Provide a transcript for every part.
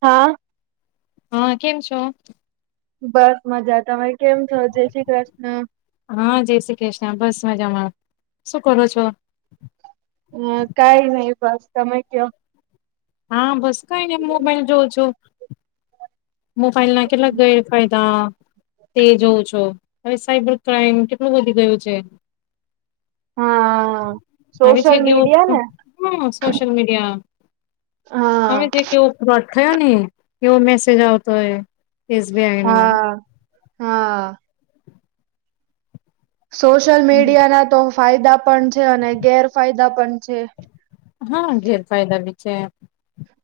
હા હા કેમ છો બસ મજા તમે કેમ છો જય શ્રી કૃષ્ણ હા જય શ્રી કૃષ્ણ બસ મજામાં શું કરો છો હ કઈ નહી બસ તમે કયો હા બસ કઈ ને મોબાઈલ જોઉ છુ મોબાઈલ ના કેટલા ગેર ફાયદા તે જોઉં છો હવે સાઈબર ક્રાઈમ કેટલું વધી ગયું છે હા આવું છે સોશિયલ કેવું મીડિયા ને હમ્મ સોશિયલ મીડિયા હા હવે જે કેવો ફ્રોડ થયો ને એવો મેસેજ આવતો એ હા હા સોશિયલ મીડિયા ના તો ફાયદા પણ છે અને ગેરફાયદા પણ છે હા ગેરફાયદા બી છે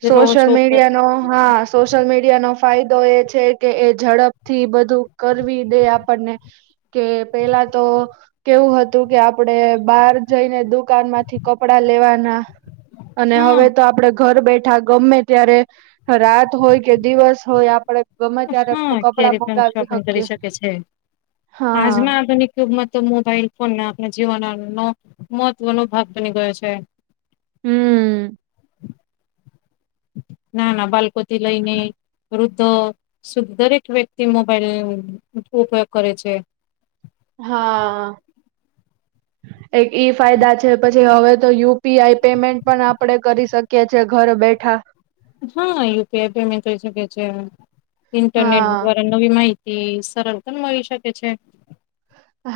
જેટલો ઓછો સોશલ ઉપયોગ કરે મીડિયાનો હા સોશિયલ મીડિયાનોો ફાયદો એ છે કે એ ઝડપ થી બધું કરવી દે આપણને કે પેલા તો કેવું હતું કે આપડે બહાર જઈને દુકાન માંથી કપડા લેવાના અને હા હવે તો આપડે ઘર બેઠ બેઠા ગમે ત્યારે રાત હોય કે દિવસ હોય આપડે ગમે ત્યારે હમ્મ કપડા ક્યારેક પણ મગાવી શોપિંગ શકીએ. કરી શકે છે હા આજમાં આધુનિક ક્યુબમાં તો મોબાઈલ ફોનને આપણા જીવન નો મહત્વનો ભાગ બની ગયો છે હમ્મ ના ના બાલકોથી લઈને વૃધો શ દરેક વ્યક્તિ મોબાઈલ ઉપયોગ કરે છે હા એક ઈ ફાયદા છે પછી હવે તો યુપીઆઈ પેમેન્ટ પણ આપડે કરી શકીએ છેએ ઘર બેઠા હા યુપીઆઈ પેમેન્ટ દઈ શકે છે ઇન્ટરનેટ હા દ્વારા નવી માહિતી સરળ પણ મળી શકે છે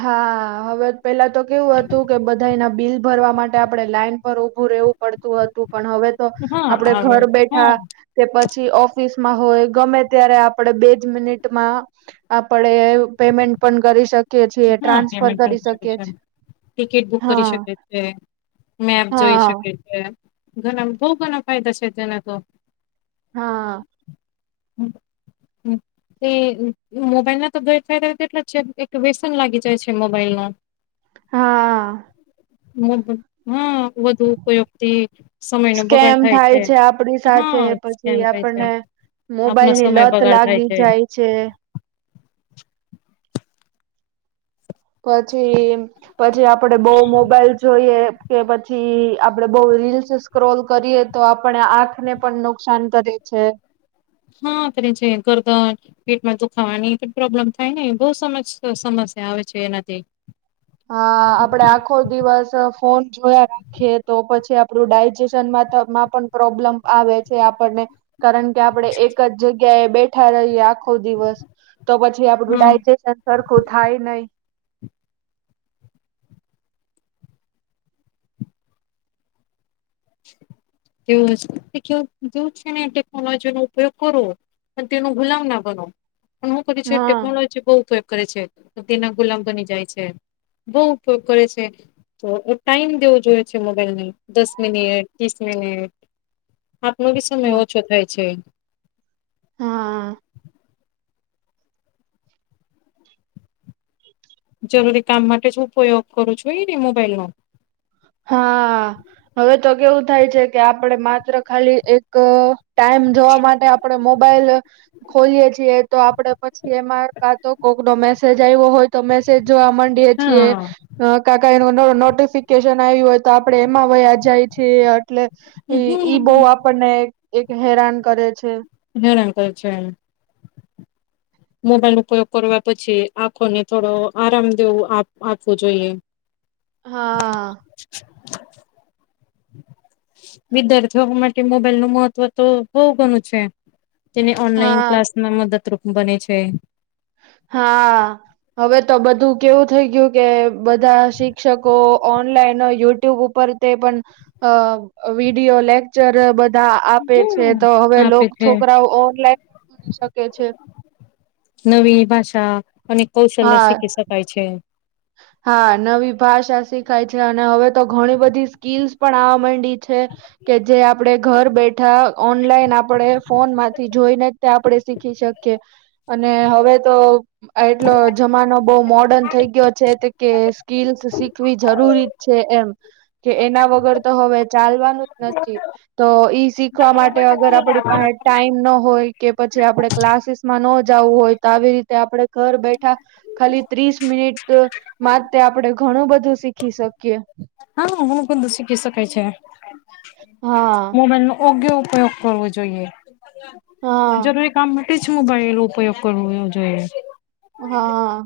હા હવે પેલા તો કેવું હતું કે બધા ના બિલ ભરવા માટે આપડે લાઈન પર ઉભું રહેવું પડતું હતું પણ હવે તો હા આપડે આવે ઘર હા બેઠા કે પછી ઓફિસમાં હોય ગમે ત્યારે આપણે બેજ મિનિટમાં આપડે પેમેન્ટ પણ કરી શકીએ છીએ હા ટ્રાન્સફર પેમેન્ટ પણ કરી શકે શકીએ છે ટિકિટ બુક કરી હા શકે છે મેપ જોઈ હા શકે ઘણા બઉ ઘણા ફાયદા છે તેના તો હા હમ એ મોબાઈલ ના તો બે ફાયદા તેટલા જ છે વસન લાગી જાય છે મોબાઈલમાં હા હ હમ વધુ ઉપયોગ થી સમય નો બગાડ સ્કેમ થાય છે આપડી સાથે હા કેમ પછી થાય છે આપણને આપનો મોબાઈલની સમય લત બગાડ થાય લાગી છે. જાય છે પછી પછી આપડે બહ મોબાઈલ જોઈએ કે પછી આપડે બઉ રીલ્સ સ્ક્રોલ કરીએ તો આપણે આંખ ને પણ નુકસાન કરે છે. હા ત છે કરતા પેટમાં દુખાવાની પ્રોબ્લેમ થાય ને બહ સમસ્યા આવે છે એનાથી, હા આપડે આખો દિવસ, ફોન જોયા રાખીએ તો પછી આપડું ડાયજેશનમાં પણ પ્રોબ્લેમ, આવે છે આપણને કારણ કે આપણેે એક જ જગ્યા જગ્યા બેઠા રહીએ આખો દિવસ તો પછી આપડું હા ડાયજેશન સરખું થાય નહી તેવું હ કેવ જેવું છે ને ટેકનોલોજી નો ઉપયોગ કરવો પણ તેનો ગુલામ ના બનો પણ હું કરી છે હા ટેકનોલોજી બહ કરે છે તે ના ગુલામ બની જાય છે. બહુ ઉપયોગ કરે છે તો એ ટાઈમ દેવો જોઈએ છે મોબાઈલ ને દસ મિનિટ ત્રીસ મિનિટ આપનો બી સમય હા ઓછો થાય છે હા જરૂરી કામ માટે હ ઉપયોગ કરું છું એને મોબાઈલ નો હા હવે તો કેવું થાય છે કે આપડે માત્ર ખાલી એક ટાઈમ જોવા માટે આપડે મોબાઈલ ખોલીએ છીએ તો આપડે પછી એમાં કા તો કોક નો મેસેજ આવ્યો હોય તો મેસેજ જોવા કે છે હા. કાકા એન નોટિફિકેશન જ હોય તો આપડે એમાં વ જાય છે એટલે ઈ હમ બહ આપણને એક હેરાન કરે છે જણા કર છે મોબાઈલ ઉપયોગ કરવા પછી આંખોને થોડો આરામ દેવું આપવું જોઈએ હા વિદ્યાર્થીઓ માટે મોબાઈલ નું મહત્વ તો બઉુ ઘણું છે તેને ઓનલાઈન હા ક્લાસમાં મદદરૂપ બને છે હા હવે તો બધું કેવું થઈ ગયું કે બધા શિક્ષકો ઓનલાઈન યુટ્યુબ ઉપર તે પણ વિડીયો લેક્ચર બધ આપે છે હમ તો હવે આપે છે. છોકરાઓ ઓનલાઈન પણ ભણી શકે છે. નવી ભાષા અને કૌશલ્ય હા શખી શકાય છે. હા નવી ભાષા શીખાય છે, અને હવે તો ઘણી બધી સ્કીલસ પણ આવા માંડી. છે, કે જે આપડે ઘર બેઠા ઓનલાઈન આપડે ફોનમાંથી જોઈને જ તે આપણેે શીખી શકીએ. અને હવે તો એટલો જમાનો બહુ મોડર્ન થઈ ગયો છે તે કે સ્કીલસ શીખવી જરૂરી છે એમ. કે એના વગર તો હવે ચાલવાનું જ નથી, તો ઈ શીખવા માટ ટે અગર આપડી પાહે ટાઈમ ન હોય કે, પછી આપણે ક્લાસીસ માં ન જવું હોય, તો આવી રીતે આપડે ઘર બેઠા ખાલી ત્રીસ મિનિટ તો માટે આપણેે ઘણું બધું શીખી શકીએ. હા હુ પન બધુ શીખી શકાય છે, હા મોબાઈલ નો યોગ્ય ઉપયોગ કરવો જોઈએ હા જરૂરી કામ માટેજ મોબાઈલ નો ઉપયોગ કરવો જોઈએ. હા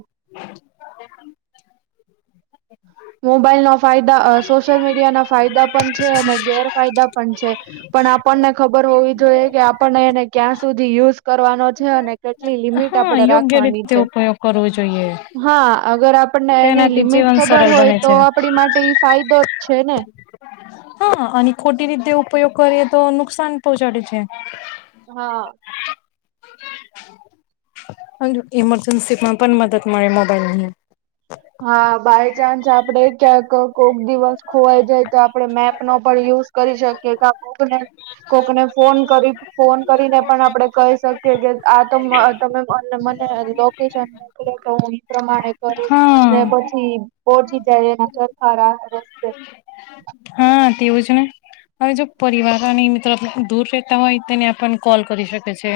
મોબાઈલ નો ફાયદા, સોશિયલ મીડિયા ના ફાયદા પણ છે, અને ગેરફાયદા પણ છે. પણ આપણને ખબર હોવી જોઈએ કે આપણને એને ક્યાં સુધી યુઝ કરવાનો છે, અને કેટલી લિમિટ તો હા આપડે યોગ્ય રાખવાની રીતે છે, ઉપયોગ કરવો જોઈએ હા અગર આપને એની તેનાથી લિમિટ જીવન ખબર સરળ હોય બને તો છે આપડી માટે ઈ ફાયદો જ છે ને. હા અને ખોટી રીતે ઉપયોગ કરીએ તો નુકસાન પહોંચાડે છે. હા. અને ઇમરજન્સી માં પણ મદદ મળે મોબાઈલ ની હા બાયચાન્સ આપડે ક્યાંક કોક દિવસ ખોવાઈ જાય તો આપડે મેપ નો પણ યુઝ કરી શકીએ કા કોકને કોકને ફોન કરી ફોન કરીને પણ આપડે કહી શકીએ કે આ તો મ તમે મને મને લોકેશન મોકલો તો હું એ પ્રમાણે કરું ને હા. પછી, પહોંચી જાય એના ચરથરા રસ્તે હા, તેવું જ ને. હવે જો પરિવાર અને મિત્રો દૂર રહેતા હોય તેને આપણ કોલ કરી શકે છે.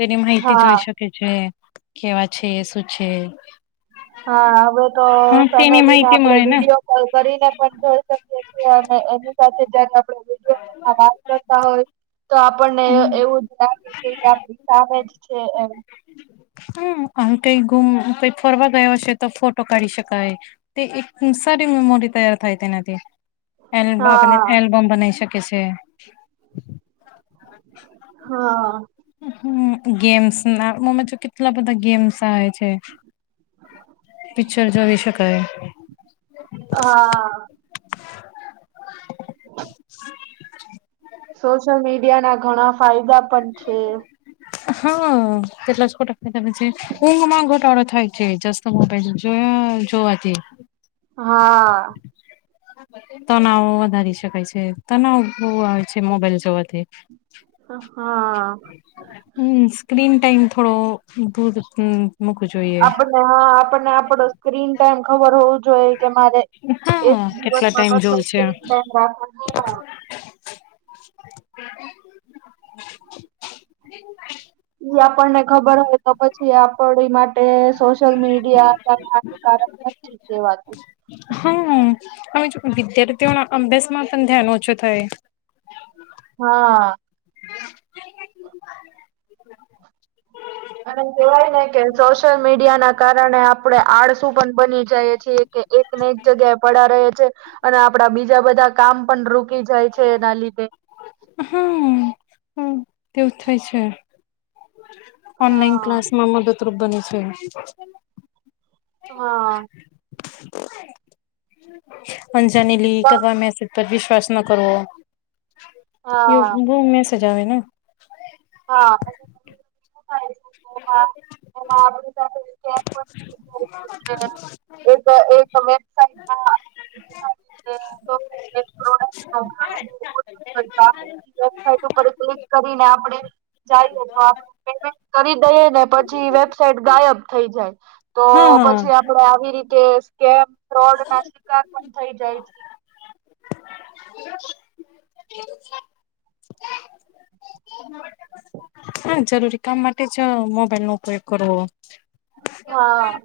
તેની મિર્તિ હા જોઈ શકે છે, કેવા છે, શું છે. હા હવેતો હા તેની ફેમિલીને માહિતી આપડે મળે ને વિડીયો કોલ કરીને પણ જોઈ શકીએ છીએ, અને એની સાથે જયારે આપ વિડીયો નો આવાઝ કરતા હોય, તો આપણને એ હમ એવું જ લાગે કે, ઈ આપડી સામે જ છે એમ, હમ્મ આમ કઈ ગુમ કઈ ફરવા ગયો છે તો ફોટો કાઢી શકાય. તે એક સારી મેમોરી તૈયાર થાય તેનાથી. એલ આપણને હા એલ્બમ બનાવી શકે છે. હા... હમ્મ, ગેમ્સ ના મમે તો કેટલા બધા ગેમ્સ આવે છે. પિક્ચર જોવી શકાય હા. [inaudible] સોશિયલ મીડિયા ના ઘણા ફાયદા પણ છે. હા, તેટલા ખોટા ફાયદા પણ છે. ઊંઘ માં ઘોટાડો થાય છે, જાસ્ટ મોબાઇલ જોયા જોવાથી. હા. તનાવ વધારી શકાય છે, તનાવ બહુ આવે છે મોબાઈલ જોવાથી. હા.. હમ્મ, સ્ક્રીન ટાઈમ થોડો, દૂધ મૂકવું જોઈએ. આપણને હા, આપણને આપડો સ્ક્રીન ટાઈમ ખબર હોવુજ જોયે, કે મારે હા એક દિવશ કેટલા મા ટાઈમ કેટલો જોવું છે સ્ક્રીન ટાઇમ રાખવો જોઈએ ઈ આપણ ને... ખબર હોય, તો પછી આપડી માટે સોશિયલ મીડિયા કારણ નથી. કેવાતું હને [unintelligible] વિદ્યાર્થીઓના અભ્યાસમાં પણ ધ્યાન ઓછો થય હા. અને કેવાય ને કે, સોશિયલ મીડિયા ના કારણે આપડણે આળસું પણ બની જાય છીએ. કે એકને એક જગ્યાએ પડા રહે છે.... અને આપડા બીજા બધા કામ પણ રૂકી જાય છે એના લીધે. હમ્મ હમ્મ તેવું થાય છે. ઓનલાઈન હા ક્લાસ માં મદદરૂપ બની છે. હા. [unintelligible] પર વિશ્વાસ ન કરવો, એ હા બવ મેસેજ આવે ને. હા, [unintelligible] થઈ જાય [inaudible] એક એક વેબસાઇટમાં [unintelligible] પ્રોડક્ટ હ, આપ વેબસાઇટ ઉપર ક્લિક કરીને આપણે..... તો આપડ પેમેન્ટ કરી દઈએ ને પછી વેબસાઇટ ગાયબ થઈ જાય. તો હા હા પછી આપડે આવી રીતે સ્કેમ ફ્રોડ ના શિકાર પણ થઈ જાય છે. [unintelligible] [inaudible] હા જરૂરી કામ માટે જ મોબાઈલ નો ઉપયોગ કરવો. હા.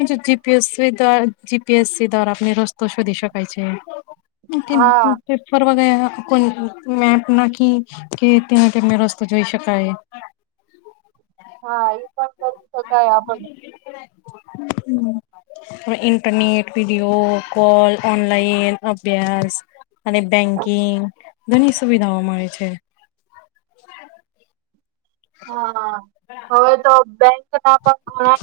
જી જીપીએસસી દ્વાર જીપીએસસી દ્વારા આપને રસ્તો શોધી શકાય છે. હા [unintelligible] ફરવા ગયા કોઈ મેપ નાખી કે ત્યાં તેમને રસ્તો જોઈ શકાય. હા એ પણ કરી શકાય આપડે હમ્મ આ ઇન્ટરનેટ વિડીયો કોલ ઓનલાઈન અભ્યાસ અને બેન્કિંગ ઘણી સુવિધાઓ મળે છે. હા હવે તો બેંક ઘણા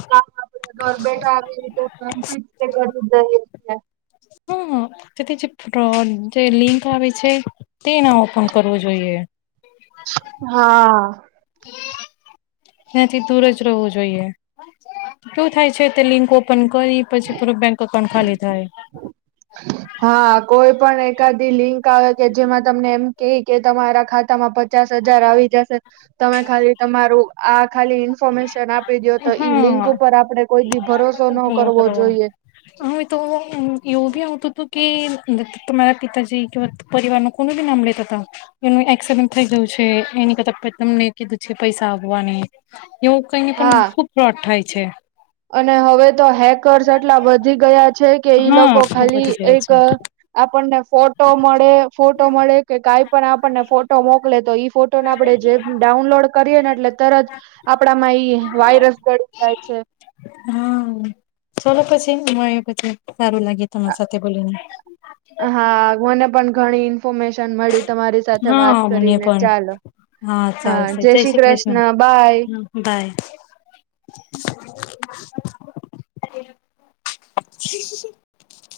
કામ આપ ઘર બેઠા આવી રીતે [unintelligible] કરી દઈએ હમ્મ તેથી જે ફ્રોડ જે લિંક આવે છે. તે ના ઓપન કરવું જોઈએ. હા. તેના થી દૂર જ રહેવું જોઈએ શું થાય છે તે લિંક ઓ ઓપન કરી પછી પૂરો બેંક અકાઉન્ટ ખાલી થાય [inaudible] હા કોઈ પણ એકાદી લિંક આવે કે જેમાં તમને એમ કેય કે તમારા ખાતામાં પ પચાસ હજાર આવી જશે તમે ખાલી તમારું આ ખાલી ઇન્ફોર્મેશન આપ આપી દિયો તો ઈ લિંક હા ઉપર આપડે કોઈ દી ભરોસો ન કરવો જોઈએ. હ તો એવું બી આવતુ હતુ કે તમા તમારા પિતાજી પરિવાર નુ કો નુ બી નામ લેતા હતા એનું એક્સિડન્ટ થઈ ગયું છે, એની કતા તમને કીધું છે, પૈસા આવવાની એવું કઈને પણ હા ખુબ ફ્રોડ થાય છે. અને હવે તો હેકર્સ એટલા વધી ગયા છે, કે ઈ હા લોકો ખુબ ખાલી વધી ગયો એક છે. આપણને ફોટો મળે ફોટો મળે કે કઈ પણ આપણને ફોટો મોકલે તો ઈ ફોટો ને આપડે જે ડાઉનલોડ કરીએ ને એટલે તરત આપણામાં ઈ વાયર વાયરસ ચડી જાય છે. હા ચલો પછી મળી પછી સારું લાગે. તમારી સાથે બોલીને હા મને પણ ઘણી ઇન્ફોર્મશન મળી તમારી સાથે વાત હા મને કરીને પણ ચાલો હા જય શ્રી કૃષ્ણ બાય. હમ બાય. [inaudible]